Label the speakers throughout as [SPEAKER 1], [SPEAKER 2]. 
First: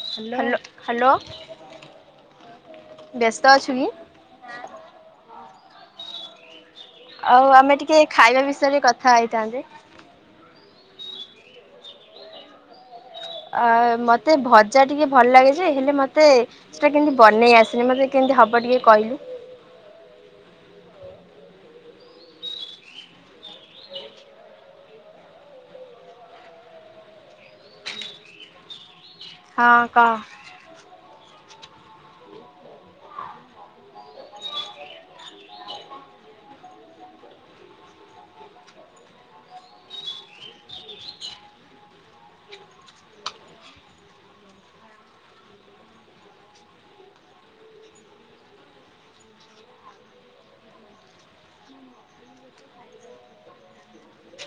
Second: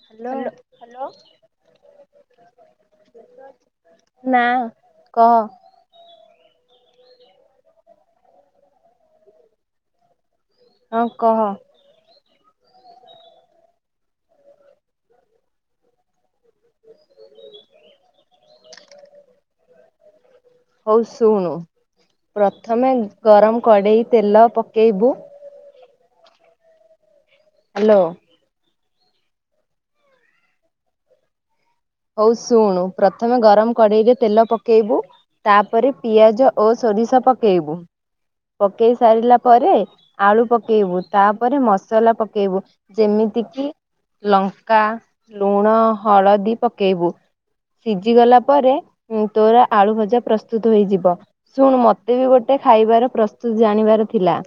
[SPEAKER 1] Hello hello ବ୍ୟସ୍ତ ଅଛୁ କି?
[SPEAKER 2] ନା କହ।
[SPEAKER 1] ଆଉ ଆମେ ଟିକେ ଖାଇବା ବିଷୟରେ କଥା ହେଇଥାନ୍ତେ
[SPEAKER 2] ହଁ କହ।
[SPEAKER 1] ଆ ମତେ ଭଜା ଟିକେ ଭଲ ଲାଗେ ଯେ ହେଲେ ମତେ ସେଟା କେମିତି ବନେଇ ଆସେନି ମତେ କେମିତି ହବ ଟିକେ କହିଲୁ।
[SPEAKER 2] ହଉ ଶୁଣୁ ପ୍ରଥମେ ଗରମ କଡ଼େଇ ତେଲ ପକେଇବୁ। ହ୍ୟାଲୋ।
[SPEAKER 1] ହଁ କହ।
[SPEAKER 2] ହଉ ଶୁଣୁ ପ୍ରଥମେ ଗରମ କଡ଼େଇରେ ତେଲ ପକେଇବୁ। ତାପରେ ପିଆଜ ଓ ସୋରିଷ ପକେଇବୁ। ପକେଇ ସାରିଲା ପରେ ଆଳୁ ପକେଇବୁ ତାପରେ ମସଲା ପକେଇବୁ। ଯେମିତି କିି ଲଙ୍କା ଲୁଣ ହଳଦୀ ପକେଇବୁ। ସିଝି ଗଲା ପରେ ତୋର ଆଳୁ ଭଜା ପ୍ରସ୍ତୁତ ହେଇଯିବ। ଶୁଣୁ ମତେ ବି ଗୋଟେ ଖାଇବାର ପ୍ରସ୍ତୁତ ଜାଣିବାର ଥିଲା?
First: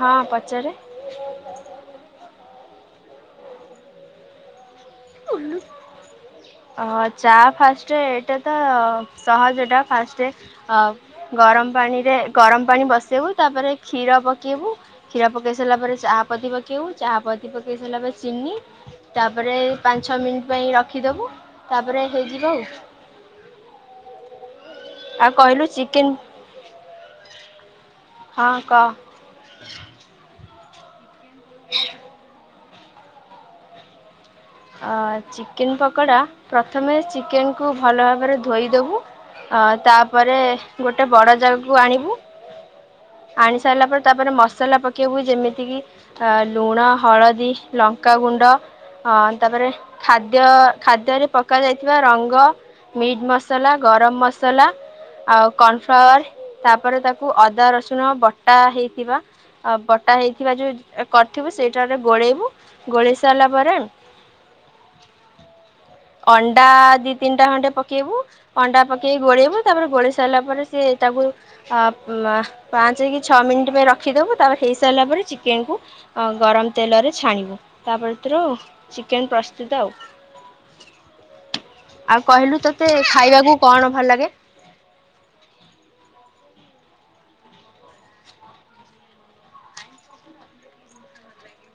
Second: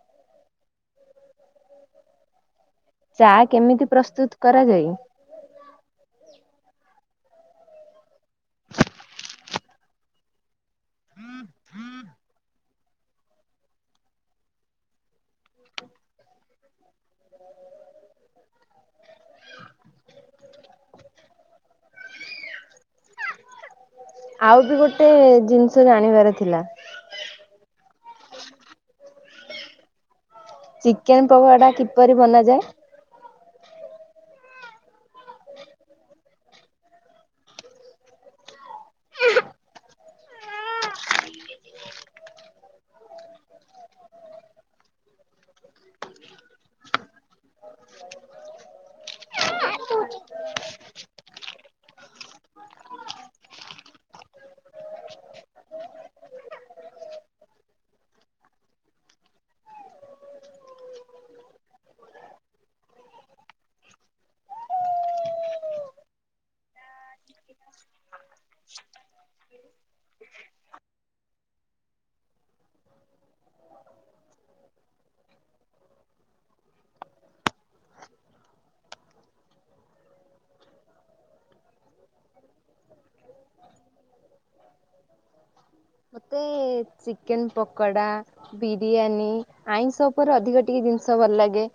[SPEAKER 1] ହଁ ପଚାରେ
[SPEAKER 2] ଚା କେମିତି ପ୍ରସ୍ତୁତ କରାଯାଏ?
[SPEAKER 1] [unintelligible] ଅଁ ଚା ଫାଷ୍ଟେ ଏଇଟା ତ ସହଜ ଟା ଫାଷ୍ଟେ। ଅ ଗରମ ପାଣିରେ ଗରମ ପାଣି ବସେଇବୁ ତାପରେ କ୍ଷୀର ପକେଇବୁ। କ୍ଷୀର ପକେଇ ସାରିଲା ପରେ ଚାହାପତି ପକେଇବୁ ଚାହା ପତି ପକେଇ ସାରିଲା ପରେ ଚିନି ତାପରେ ପାଞ୍ଚ ଛଅ ମିନିଟ୍ ପାଇଁ ରଖିଦବୁ ତାପରେ ହେଇଯିବ ଆଉ।
[SPEAKER 2] ଆଉ ବି ଗୋଟେ
[SPEAKER 1] ଆଉ କହିଲୁ
[SPEAKER 2] ଜିନିଷ ଜାଣିବାର
[SPEAKER 1] ଚିକେନ
[SPEAKER 2] ଥିଲା।
[SPEAKER 1] ହଁ କ।
[SPEAKER 2] ଚିକେନ ପକୋଡା କିପରି ବନାଯାଏ?
[SPEAKER 1] ଅ ଚିକେନ ପକୋଡ଼ା ପ୍ରଥମେ ଚିକେନ କୁ ଭଲ ଭାବରେ ଧୋଇଦବୁ। ଅ ତାପରେ ଗୋଟେ ବଡ ଜାଗାକୁ ଆଣିବୁ। ଆଣି ସାରିଲା ପରେ ତାପରେ ମସଲା ପକେଇବୁ ଯେମିତି କିି ଆଃ ଲୁଣ ହଳଦୀ ଲଙ୍କାଗୁଣ୍ଡ ହଁ ତାପରେ ଖାଦ୍ୟ ଖାଦ୍ୟରେ ପକା ଯାଇଥିବା ରଙ୍ଗ ମିଟ୍ ମସଲା ଗରମ ମସଲା। ଆଉ କର୍ଣଫ୍ଲାୱାର ତାପରେ ତାକୁ ଅଦା ରସୁଣ ବଟା ହେଇଥିବା ଆଉ ବଟା ହେଇଥିବା ଯୋଉ କରିଥିବୁ ସେଇଟାରେ ଗୋଳେଇବୁ ଗୋଳେଇ ସାରିଲା ପରେ ଅଣ୍ଡା ଦି ତିନିଟା ଖଣ୍ଡେ ପକେଇବୁ। ଅଣ୍ଡା ପକେଇକି ଗୋଳେଇବୁ ତାପରେ ଗୋଳେଇ ସାରିଲା ପରେ ସିଏ ତାକୁ ଅ ମା ପାଞ୍ଚ କି ଛଅ ମିନିଟ୍ ପାଇଁ ରଖିଦେବୁ ତାପରେ ହେଇସାରିଲା ପରେ ଚିକେନକୁ ଗରମ ତେଲରେ ଛାଣିବୁ। ତାପରେ ତୋର ଆଉ ଚିକେନ ପ୍ରସ୍ତୁତ ଆଉ। ଆଉ କହିଲୁ ତୋତେ ଖାଇବାକୁ କଣ ଭଲ ଲାଗେ?
[SPEAKER 2] ମୋତେ ଚିକେନ ପକଡା ବିରିୟାନୀ ଆଇଁଷ ଉପରେ ଅଧିକ ଟିକିଏ ଜିନିଷ ଭଲ ଲାଗେ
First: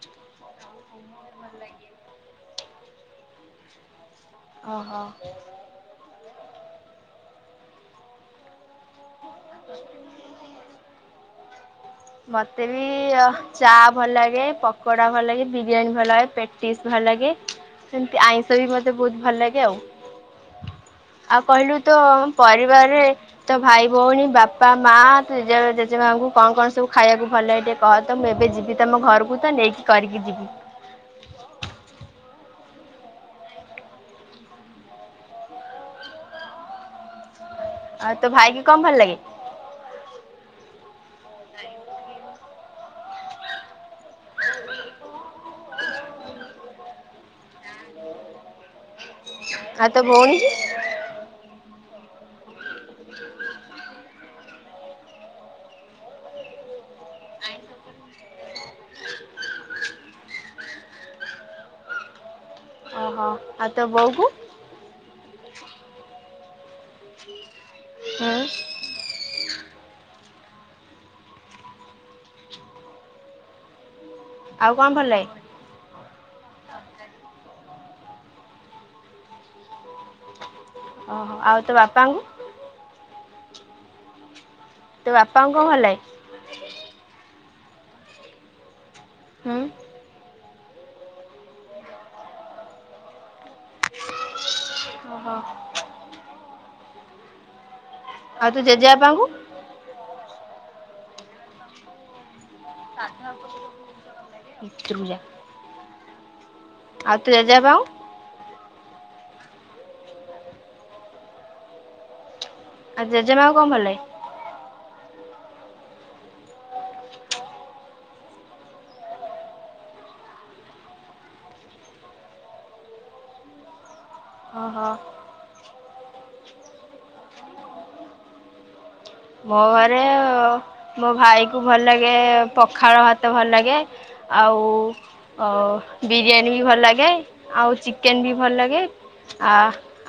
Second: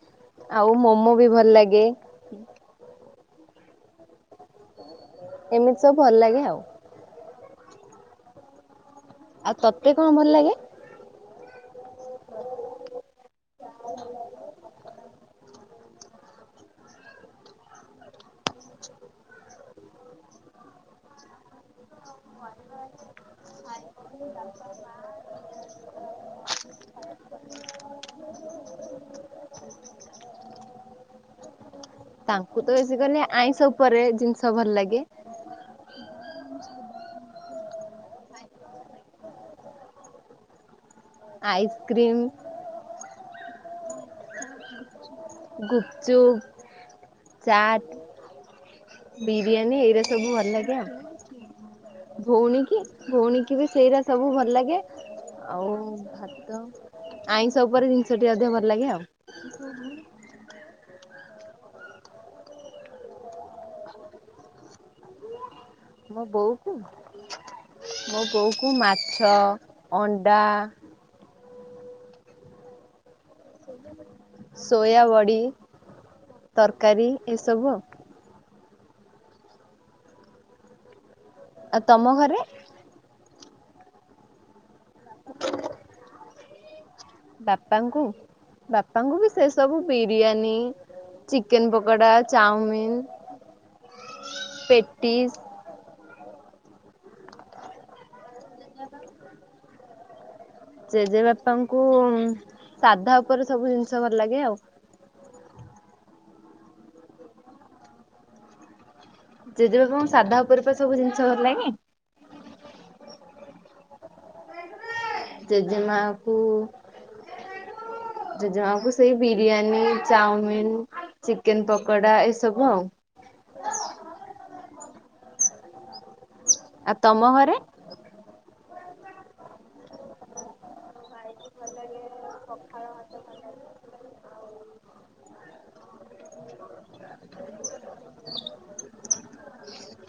[SPEAKER 2] ଆଉ ମୋମୋବି ଭଲ ଲାଗେ
[SPEAKER 1] ଅହ।
[SPEAKER 2] ଏମିତି ସବୁ ଭଲଲାଗେ ଆଉ ଆଉ ତତେ କଣ ଭଲଲାଗେ?
[SPEAKER 1] ମତେବି ଚା ଭଲଲାଗେ ପକଡା ଭଲଲାଗେବି। ବିରିୟାନୀ ଭଲଲାଗେ ପେଟିସ୍ ଭଲଲାଗେ ସେମତି ଆଇଁଷବି ମତେ ବହୁତ ଭଲଲାଗେ ଆଉ। ଆଉ କହିଲୁ ତୋ ପରିବାରରେ ତୋ ଭାଇ ଭଉଣୀ ବାପା ମା ଜେଜେ ଜେଜେମାଙ୍କୁ କଣ କଣ? ସବୁ ଖାଇବାକୁ ଭଲଲାଗେ ଟିକିଏ କହତ ମୁଁ ଏବେ ଯିବି ତମ ଘରକୁତ ନେଇକି କରିକି ଯିବି।
[SPEAKER 2] ତାଙ୍କୁତ ବେଶୀ କରିନି ଆଇଁଷ ଉପରେ ଜିନିଷ ଭଲଲାଗେ।
[SPEAKER 1] ଆଉ ତୋ ଭାଇକିି କଣ ଭଲଲାଗେ?
[SPEAKER 2] ଆଇସ୍କ୍ରିମ। ଗୁପଚୁପ ଚାଟ। ବିରିୟାନୀ
[SPEAKER 1] ଆଉ ତୋ
[SPEAKER 2] ଏଇରା ସବୁ
[SPEAKER 1] ଭଉଣୀ କି?
[SPEAKER 2] ଭଲଲାଗେ ଆଉ। ଭଉଣୀକି ଭଉଣୀକିବି ସେଇରା ସବୁ ଭଲଲାଗେ। ଆଉ ଭାତ ଆଇଁଷ ଉପରେ ଜିନିଷଟି ଅଧିକ ଭଲଲାଗେ ଆଉ। [unintelligible]
[SPEAKER 1] ଅହ ଆଉ ତୋ ବୋଉକୁ।
[SPEAKER 2] ମୋ ବୋଉକୁ ମୋ
[SPEAKER 1] ହୁଁ
[SPEAKER 2] ବୋଉକୁ ମାଛ ଅଣ୍ଡା।
[SPEAKER 1] ଆଉ କଣ ଭଲ ଲାଗେ?
[SPEAKER 2] ସୋୟାବଡି ତରକାରୀ ଏସବୁ ଆଉ।
[SPEAKER 1] ଅହ ଆଉ ତୋ
[SPEAKER 2] ତମ
[SPEAKER 1] ବାପାଙ୍କୁ
[SPEAKER 2] ଘରେ
[SPEAKER 1] ତୋ ବାପାଙ୍କୁ କଣ ଭଲଲାଗେ?
[SPEAKER 2] ବାପାଙ୍କୁ ବାପାଙ୍କୁବି ସେ
[SPEAKER 1] ହୁଁ
[SPEAKER 2] ସବୁ ବିରିୟାନୀ ଚିକେନ ପକଡା ଚାଓମିନ। ପେଟେ
[SPEAKER 1] ଅହ। ଆଉ ତୋ ଜେଜେବାପାଙ୍କୁ
[SPEAKER 2] ଜେଜେବାପାଙ୍କୁ ସାଧା ଉପରେ ସବୁ ଜିନିଷ ଭଲଲାଗେ ଆଉ।
[SPEAKER 1] ଭିତରକୁ ଯାଆ। ଆଉ ତୋ ଜେଜେବାପାଙ୍କୁ।
[SPEAKER 2] ଜେଜେବାପାଙ୍କୁ ସାଧା ଉପରେପା ସବୁ ଜିନିଷ ଗଲଲାଗେ।
[SPEAKER 1] ଆଉ ଜେଜେମାକୁ କଣ ଭଲଲାଗେ?
[SPEAKER 2] ଜେଜେମାଙ୍କୁ
[SPEAKER 1] [inaudible]
[SPEAKER 2] ଜେଜମାକୁ ସେଇ ବିରିୟାନୀ ଚାଓମିିନ ଚିକେନ ପକଡା ଏସବୁ ଆଉ।
[SPEAKER 1] ଅହ।
[SPEAKER 2] ଆଉ ତମ ଘରେ
[SPEAKER 1] ମୋ ଘରେ ମୋ ଭାଇ କୁ ଭଲଲାଗେ ପଖାଳ ଭାତ ଭଲଲାଗେ। ଆଉ ଅ ବିରିୟାନୀବି ଭଲଲାଗେ। ଏ ଆଉ ଚିକେନବି ଭଲଲାଗେ। ଆ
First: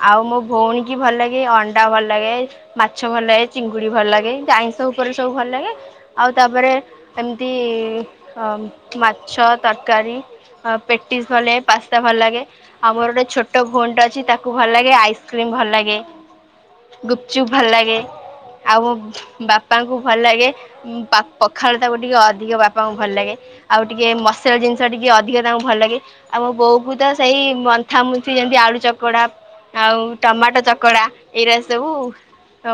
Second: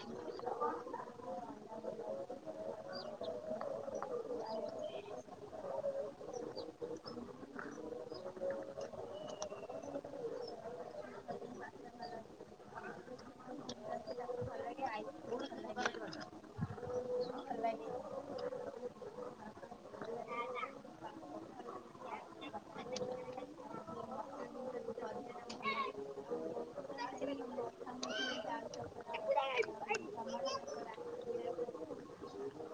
[SPEAKER 1] ଆଉ ମୋ ଭଉଣୀକି ଭଲଲାଗେ ଅଣ୍ଡା ଭଲଲାଗେ ମାଛ ଭଲଲାଗେ ଚିଙ୍ଗୁ ଡି ଭଲଲାଗେ ଆଇଁଷ ଉପରେ ସବୁ ଭଲଲାଗେ। ଆଉ ତାପରେ ହେମିତି ମାଛ ତରକାରୀ। ହଁ ପେଟିସ୍ ଭଳିଆ ପାସ୍ତା ଭଲଲାଗେ। ଆମର ଗୋଟେ ଛୋଟ ଭଉଣୀଟା ଅଛି ତାକୁ ଭଲ ଲାଗେ ଆଇସ୍କ୍ରିମ ଭଲ ଲାଗେ ଗୁପ୍ ଚୁପ ଭଲ ଲାଗେ। ଆଉ ମୋ ବାପାଙ୍କୁ ଭଲ ଲାଗେ ପା ପଖାଳ ତାକୁ ଟିକେ ଅଧିକ ବାପାଙ୍କୁ ଭଲ ଲାଗେ। ଆଉ ଟିକେ ମସଲା ଜିନିଷ ଟିକେ ଅଧିକା ତାଙ୍କୁ ଭଲ ଲାଗେ। ଆଉ ମୋ ବୋଉ କୁ ତ ସେଇ ମନ୍ଥା ମୁଥି ଯେମିତି ଆଳୁଚକ୍ ଚକଡା ଆଉ ଟମାଟୋ ଚକଡା ଏଇରା ସବୁ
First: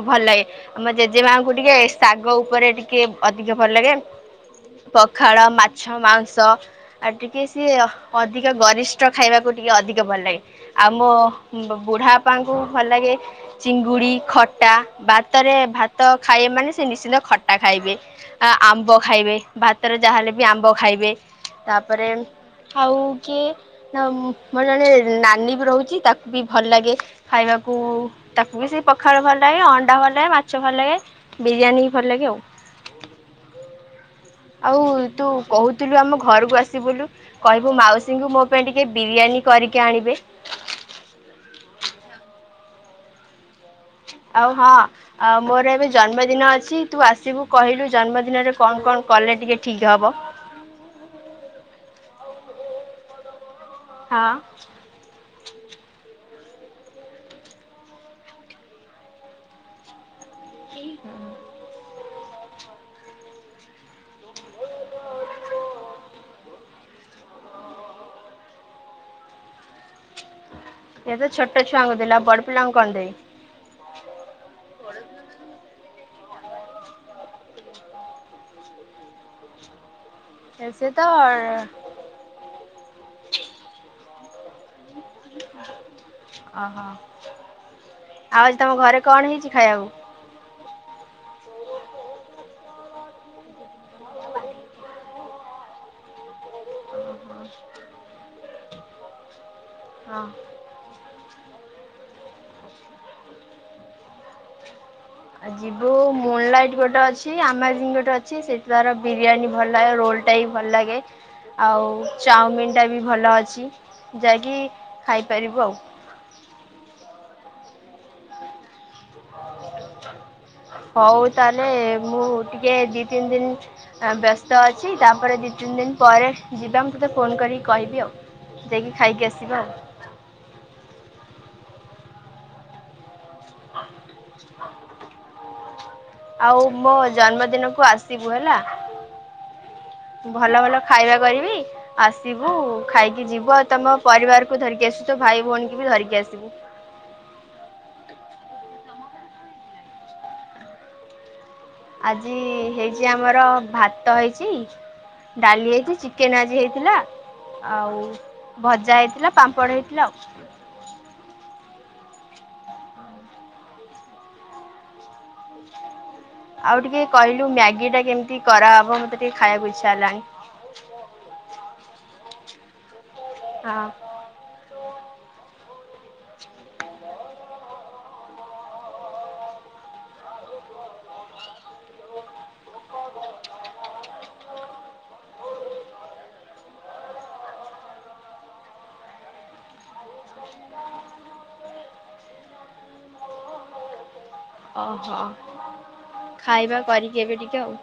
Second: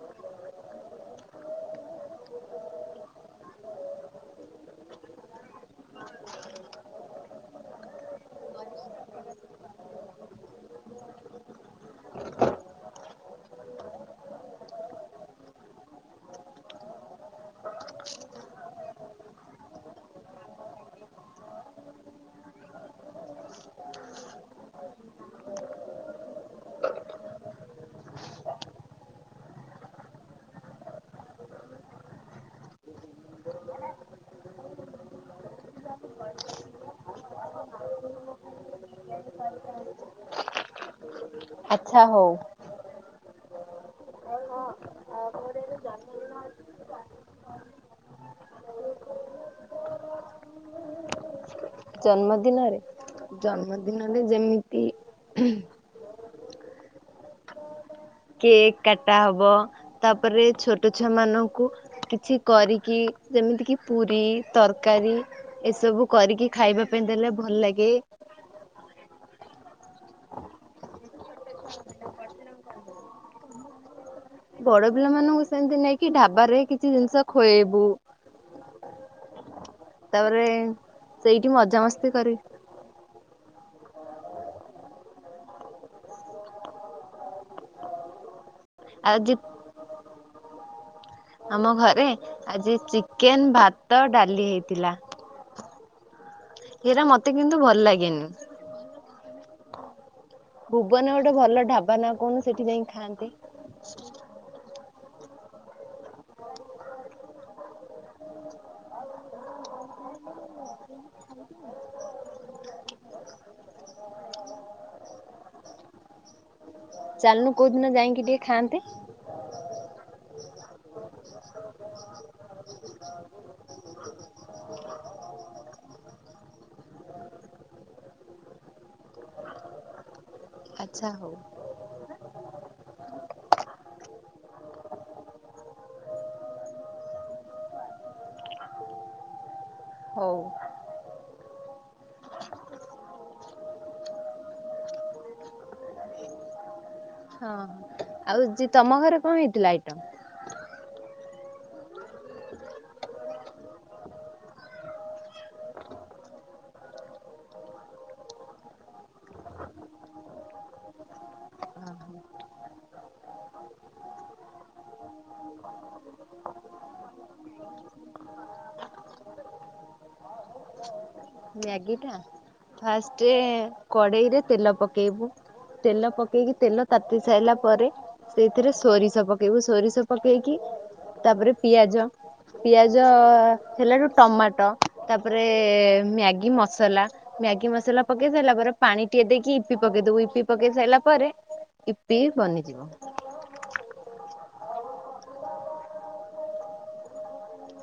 [SPEAKER 1] ଭଲ ଲାଗେ। ଆମ ମୋ ଜେଜେମାଙ୍କୁ ଟିକେ ଶାଗ ଉପରେ ଟିକେ ଅଧିକ ଭଲ ଲାଗେ। ପଖାଳ ମାଛ ମାଂସ ଆଉ ଟିକେ ସିଏ ଅଧିକ ଗରିଷ୍ଠ ଖାଇବାକୁ ଟିକେ ଅଧିକ ଭଲ ଲାଗେ। ଆଉ ମୋ ବୁଢାବାପାଙ୍କୁ ଭଲ ଲାଗେ ଚିଙ୍ଗୁଡି ଖଟା ବା ଭିତରେ ଭାତ ଖାଇବେ ମାନେ ସେ ନିଶ୍ଚିନ୍ତ ଖଟା ଖାଇବେ। ଆ ଆମ୍ବ ଖାଇବେ ଭାତରେ ଯାହେଲେ ବି ଆମ୍ବ ଖାଇବେ। ତାପରେ ଆଉ କିଏ ମୋର ଜଣେ ନାନୀ ବି ରହୁଛି ତାକୁ ବି ଭଲ ଲାଗେ ଖାଇବାକୁ ତାକୁ ବି ସେଇ ପଖାଳ ଭଲ ଲାଗେ ଅଣ୍ଡା ଭଲ ଲାଗେ। ମାଛ ଭଲ ଲାଗେ ବିରିୟାନୀ ଭଲ ଲାଗେ ଆଉ। ଆଉ ତୁ କହୁଥିଲୁ ଆମ ଘରକୁ ଆସିିବୁ ବୋଲି। କହିବୁ ମାଉସୀଙ୍କୁ ମୋ ପାଇଁ ଟିକେ ବିରିୟାନୀ କରିକି ଆଣିବେ।
[SPEAKER 2] ଆଚ୍ଛା ହଉ।
[SPEAKER 1] ଆଉ ହଁ ଆଉ ମୋର ଏବେ ଜନ୍ମଦିନ ଅଛି। ତୁ ଆସିବୁ କହିଲୁ ଜନ୍ମଦିନରେ କଣ କଣ କଲେ ଟିକେ ଠିକ ହବ?
[SPEAKER 2] ଜନ୍ମଦିନରେ
[SPEAKER 1] ହଁ
[SPEAKER 2] ଜନ୍ମଦିନରେ ଯେମିତି କେକ୍ କାଟା ହବ ତାପରେ ଛୋଟ ଛୁଆ ମାନଙ୍କୁ କିଛି କରିକି ଯେମିତିକି ପୁରୀ ତରକାରୀ ଏସବୁ କରିକି ଖାଇବା ପାଇଁ ଦେଲେ ଭଲ ଲାଗେ।
[SPEAKER 1] ଏତ ଛୋଟ ଛୁଆଙ୍କୁ ଦେଲ ବଡ ପିଲାଙ୍କୁ କଣ ଦେବ?
[SPEAKER 2] ବଡ ପିଲା ମାନଙ୍କୁ ସେମିତି ନେଇକି ଢାବାରେ କିଛି ଜିନିଷ ଖୁଆଇବୁ। ତାପରେ
[SPEAKER 1] ସେ ତ
[SPEAKER 2] ସେଇଠି
[SPEAKER 1] ଓହୋ
[SPEAKER 2] ମଜାମସ୍ତି କରି
[SPEAKER 1] ଓହୋ ଆଉ ଆଜି ତମ ଘରେ
[SPEAKER 2] ଆଜି
[SPEAKER 1] କଣ ହେଇଛି ଖାଇବାକୁ?
[SPEAKER 2] ଆମ ଘରେ ଆଜି ଚିକେନ ଭାତ ଡାଲି ହେଇଥିଲା। ଇଏରା ମତେ କିନ୍ତୁ ଭଲ ଲାଗେନି।
[SPEAKER 1] ହଁ।
[SPEAKER 2] ଭୁବନ ଗୋଟେ ଭଲ ଢାବା କଣ ସେଠି ଯାଇ ଖାଆନ୍ତି?
[SPEAKER 1] ଆ ଯିବୁ ମୁନଲାଇଟ୍ ଗୋଟେ ଅଛି ଆମାଜନ୍ ଗୋଟେ ଅଛି ସେଇଠାର ବିରିୟାନୀ ଭଲ ଲାଗେ ରୋଲ ଟା ବି ଭଲ ଲାଗେ। ଆଉ ଚାଉମିିନ ଟା ବି ଭଲ ଅଛି ଯାଇକି ଖାଇପାରିବୁ ଆଉ।
[SPEAKER 2] ଚାଲନୁ କୋଉ ଦିନ ଯାଇକି ଟିକେ ଖାଆନ୍ତେ।
[SPEAKER 1] ହଉ ତାହେଲେ ମୁଁ ଟିକେ ଦି ତିନି ଦିନ ବ୍ୟସ୍ତ ଅଛି ତାପରେ ଦୁଇ ତିନି ଦିନ ପରେ ଯିବା ମୁଁ ତୋତେ ଫୋନ୍ କରିକି କହିବି ଆଉ। ଦେଇକି ଖାଇକି ଆସିବା।
[SPEAKER 2] ଆଚ୍ଛା ହଉ।
[SPEAKER 1] ଆଉ ମୋ ଜନ୍ମଦିନ କୁ ଆସିବୁ ହେଲା।
[SPEAKER 2] ହଉ
[SPEAKER 1] ଭଲ ଭଲ ଖାଇବା କରିବି। ଆସିବୁ ଖାଇକି ଯିବୁ ଆଉ ତମ ପରିବାରକୁୁ ଧରିକି ଆସିବୁ ତୋ ଭାଇ ଭଉଣୀ ବି ଧରିକି ଆସିବୁ।
[SPEAKER 2] ହଁ ଆଉ ଯେ ତମ ଘରେ କଣ ହେଇଥିଲା ଆଇଟମ୍,
[SPEAKER 1] ଆଜି ହେଇଛି ଆମର ଭାତ ହେଇଛି। ଡାଲି ହେଇଛି ଚିକେନ, ଆଜି ହେଇଥିଲା। ଆଉ ଭଜା, ହେଇଥିଲା ପାମ୍ପଡ଼ ହେଇଥିଲା ଆଉ। ଆଉ ଟିକେ କହିଲୁ ମ୍ୟାଗି, ଟା କେମିତି କରାହବ ମତେ ଟିକେ ଖାଇବାକୁ ଇଚ୍ଛା ହେଲାଣି।
[SPEAKER 2] ମ୍ୟାଗି ଟା ଫାଷ୍ଟ
[SPEAKER 1] ହଁ
[SPEAKER 2] କଡେଇରେ ତେଲ, ପକେଇବୁ ତେଲ ପକେଇକି ତେଲ ତାତିଲେ ତାତି ସାରିଲା ପରେ ସେଇଥିରେ ସୋରିଷ, ପକେଇବୁ। ସୋରିଷ, ପକେଇକି ତାପରେ ପିଆଜ, ପିଆଜ ହେଲାଠୁ ଟମାଟୋ, ତାପରେ ମ୍ୟାଗି ମସଲା, ମ୍ୟାଗି ମସଲା ପକେଇ ସାରିଲା ପରେ ପାଣି ଟିକେ ଦେଇକି ଇପି ପକେଇ ଦବୁ। ଇପି ପକେଇ ସାରିଲା ପରେ ଇପି ବନିଯିବ।
[SPEAKER 1] ଓହୋ ଖାଇବା କରିକି ଏବେ ଟିକେ ଆଉ,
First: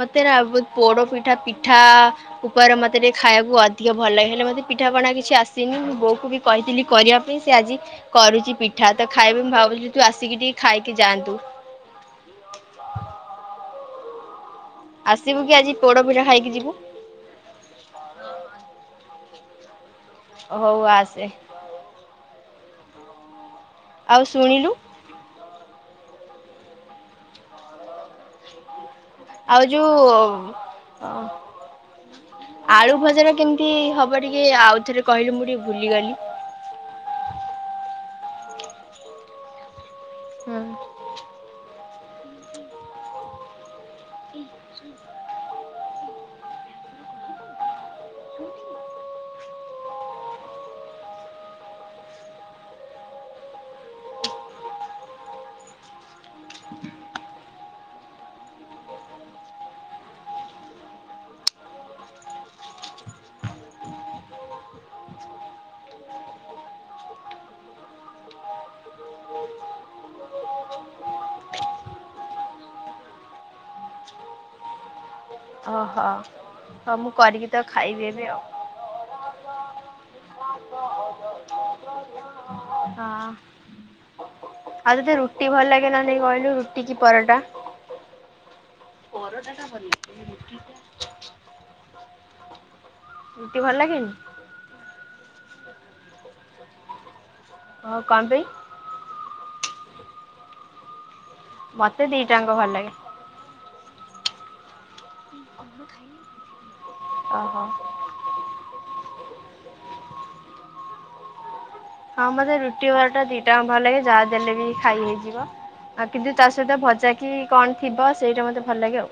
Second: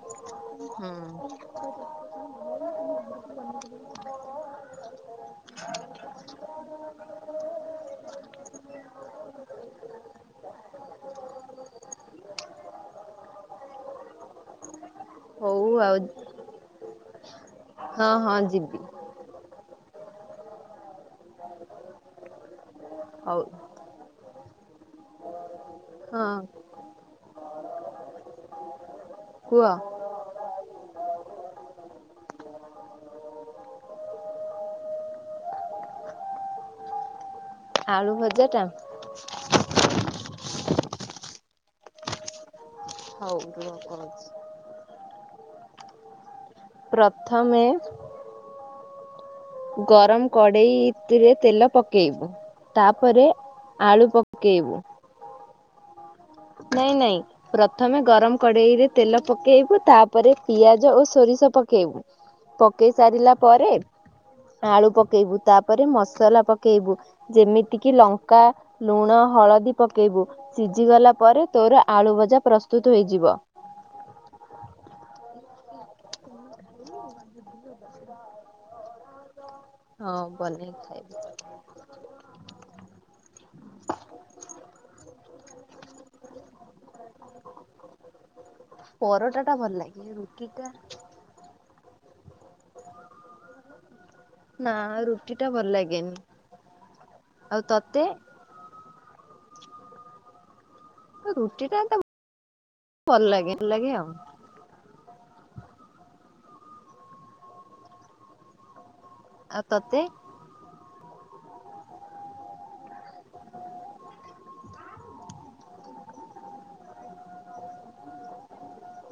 [SPEAKER 1] ମତେନା ବହୁତ
[SPEAKER 2] ହୁଁ
[SPEAKER 1] ପୋଡପିଠା, ପିଠା, କୁକୁର ମତ ଟେ ଖାଇବାକୁ ଅଧିକ ଭଲ ଲାଗେ ହେଲେ ମୋତେ ପିଠାପଣା କିଛି ଆସିନି ମୁଁ ବୋଉକୁ ବି କହିଥିଲି କରିବା ପାଇଁ ସେ ଆଜି [inaudible] କରୁଛି ପିଠା ତ ଖାଇବି ମୁଁ ଭାବୁଛି ତୁ ଆସିକି ଟିକେ ଖାଇକି ଯାଆନ୍ତୁ। ଆସିବୁ କି
[SPEAKER 2] ହଉ
[SPEAKER 1] ଆଜି
[SPEAKER 2] ଆଉ
[SPEAKER 1] ପୋଡପିଠା, ଖାଇକି ଯିବୁ,
[SPEAKER 2] ହଁ ହଁ ଯିବି।
[SPEAKER 1] ହଉ ଆସେ
[SPEAKER 2] ହଉ
[SPEAKER 1] ଆଉ ଶୁଣିଲୁ,
[SPEAKER 2] ହଁ,
[SPEAKER 1] ଆଉ
[SPEAKER 2] କୁହ
[SPEAKER 1] ଯୋଉ, ଆଳୁ ଭଜାଟା କେମିତି ହବ ଟିକେ ଆଉ ଥରେ କହିଲୁ ମୁଁ ଟିକେ ଭୁଲିଗଲି,
[SPEAKER 2] ଆଳୁ ଭଜାଟା [inaudible] [inaudible]
[SPEAKER 1] ହଁ [inaudible]
[SPEAKER 2] ହଉ ରଛି [inaudible] ପ୍ରଥମେ, ଗରମ କଡେଇରେ ତେଲ, ପକେଇବୁ ତାପରେ ଆଳୁ, ପକେଇବୁ ନାଇଁ ନାଇଁ, ପ୍ରଥମେ ଗରମ କଡେଇରେ ତେଲ, ପକେଇବୁ ତାପରେ ପିଆଜ, ଓ ସୋରିଷ, ପକେଇବୁ ପକେଇ ସାରିଲା ପରେ ଆଳୁ ପକେଇବୁ ତାପରେ ମସଲା, ପକେଇବୁ ଯେମିତି କିି ଲଙ୍କା, ଲୁଣ, ହଳଦୀ, ପକେଇବୁ ସିଝିଗଲା ପରେ ତୋର ଆଳୁ ଭଜା ପ୍ରସ୍ତୁତ ହେଇଯିବ।
[SPEAKER 1] ଓହୋ ହଉ ମୁଁ କରିକି ତ ଖାଇବି ଏବେ ଆଉ
[SPEAKER 2] ହଁ ବନେଇକି ଖାଇବି [inaudible]
[SPEAKER 1] ହଁ, ଆଉ ତତେ ରୁଟି ଭଲ ଲାଗେ ନା ନାଇ କହିଲୁ ରୁଟି କି ପରଟା ପରଟାଟା ଭଲ ଲାଗେ
[SPEAKER 2] କି କ [inaudible]
[SPEAKER 1] ରୁଟି, ଭଲ ଲାଗେନି
[SPEAKER 2] ନା, ରୁଟି ଟା ଭଲ ଲାଗେନି ଆଉ
[SPEAKER 1] ଓ
[SPEAKER 2] ତତେ।
[SPEAKER 1] କଣ ପାଇଁ?
[SPEAKER 2] ରୁଟି ଟା
[SPEAKER 1] ମତେ ଦିଟାଙ୍କ ଭଲ ଲାଗେ
[SPEAKER 2] [inaudible] ଭଲ ଲାଗେ ଭଲ ଲାଗେ ଆଉ।
[SPEAKER 1] [inaudible] ଓହୋ।
[SPEAKER 2] ଆଉ ତୋତେ।
[SPEAKER 1] ହଁ, ମତେ ରୁଟି ପରଟା ଦିଟା ଭଲ ଲାଗେ। ଯାହା ଦେଲେ ବି ଖାଇ ହେଇଯିବ। ଆଉ କିନ୍ତୁ ତା ସହିତ ଭଜା କି କଣ ଥିବ, ସେଇଟା ମତେ ଭଲ ଲାଗେ ଆଉ।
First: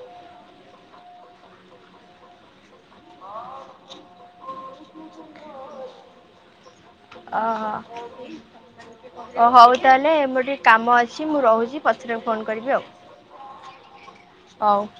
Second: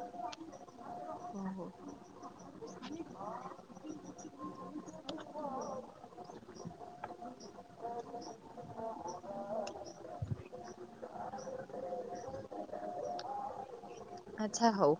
[SPEAKER 2] [inaudible]
[SPEAKER 1] [inaudible] ଓ, ହଉ ତାହେଲେ। ମୋର ଟିକେ କାମ ଅଛି, ମୁଁ ରହୁଛି। ପଛରେ ଫୋନ୍ କରିବି ଆଉ।
[SPEAKER 2] ଆଚ୍ଛା, ହଉ।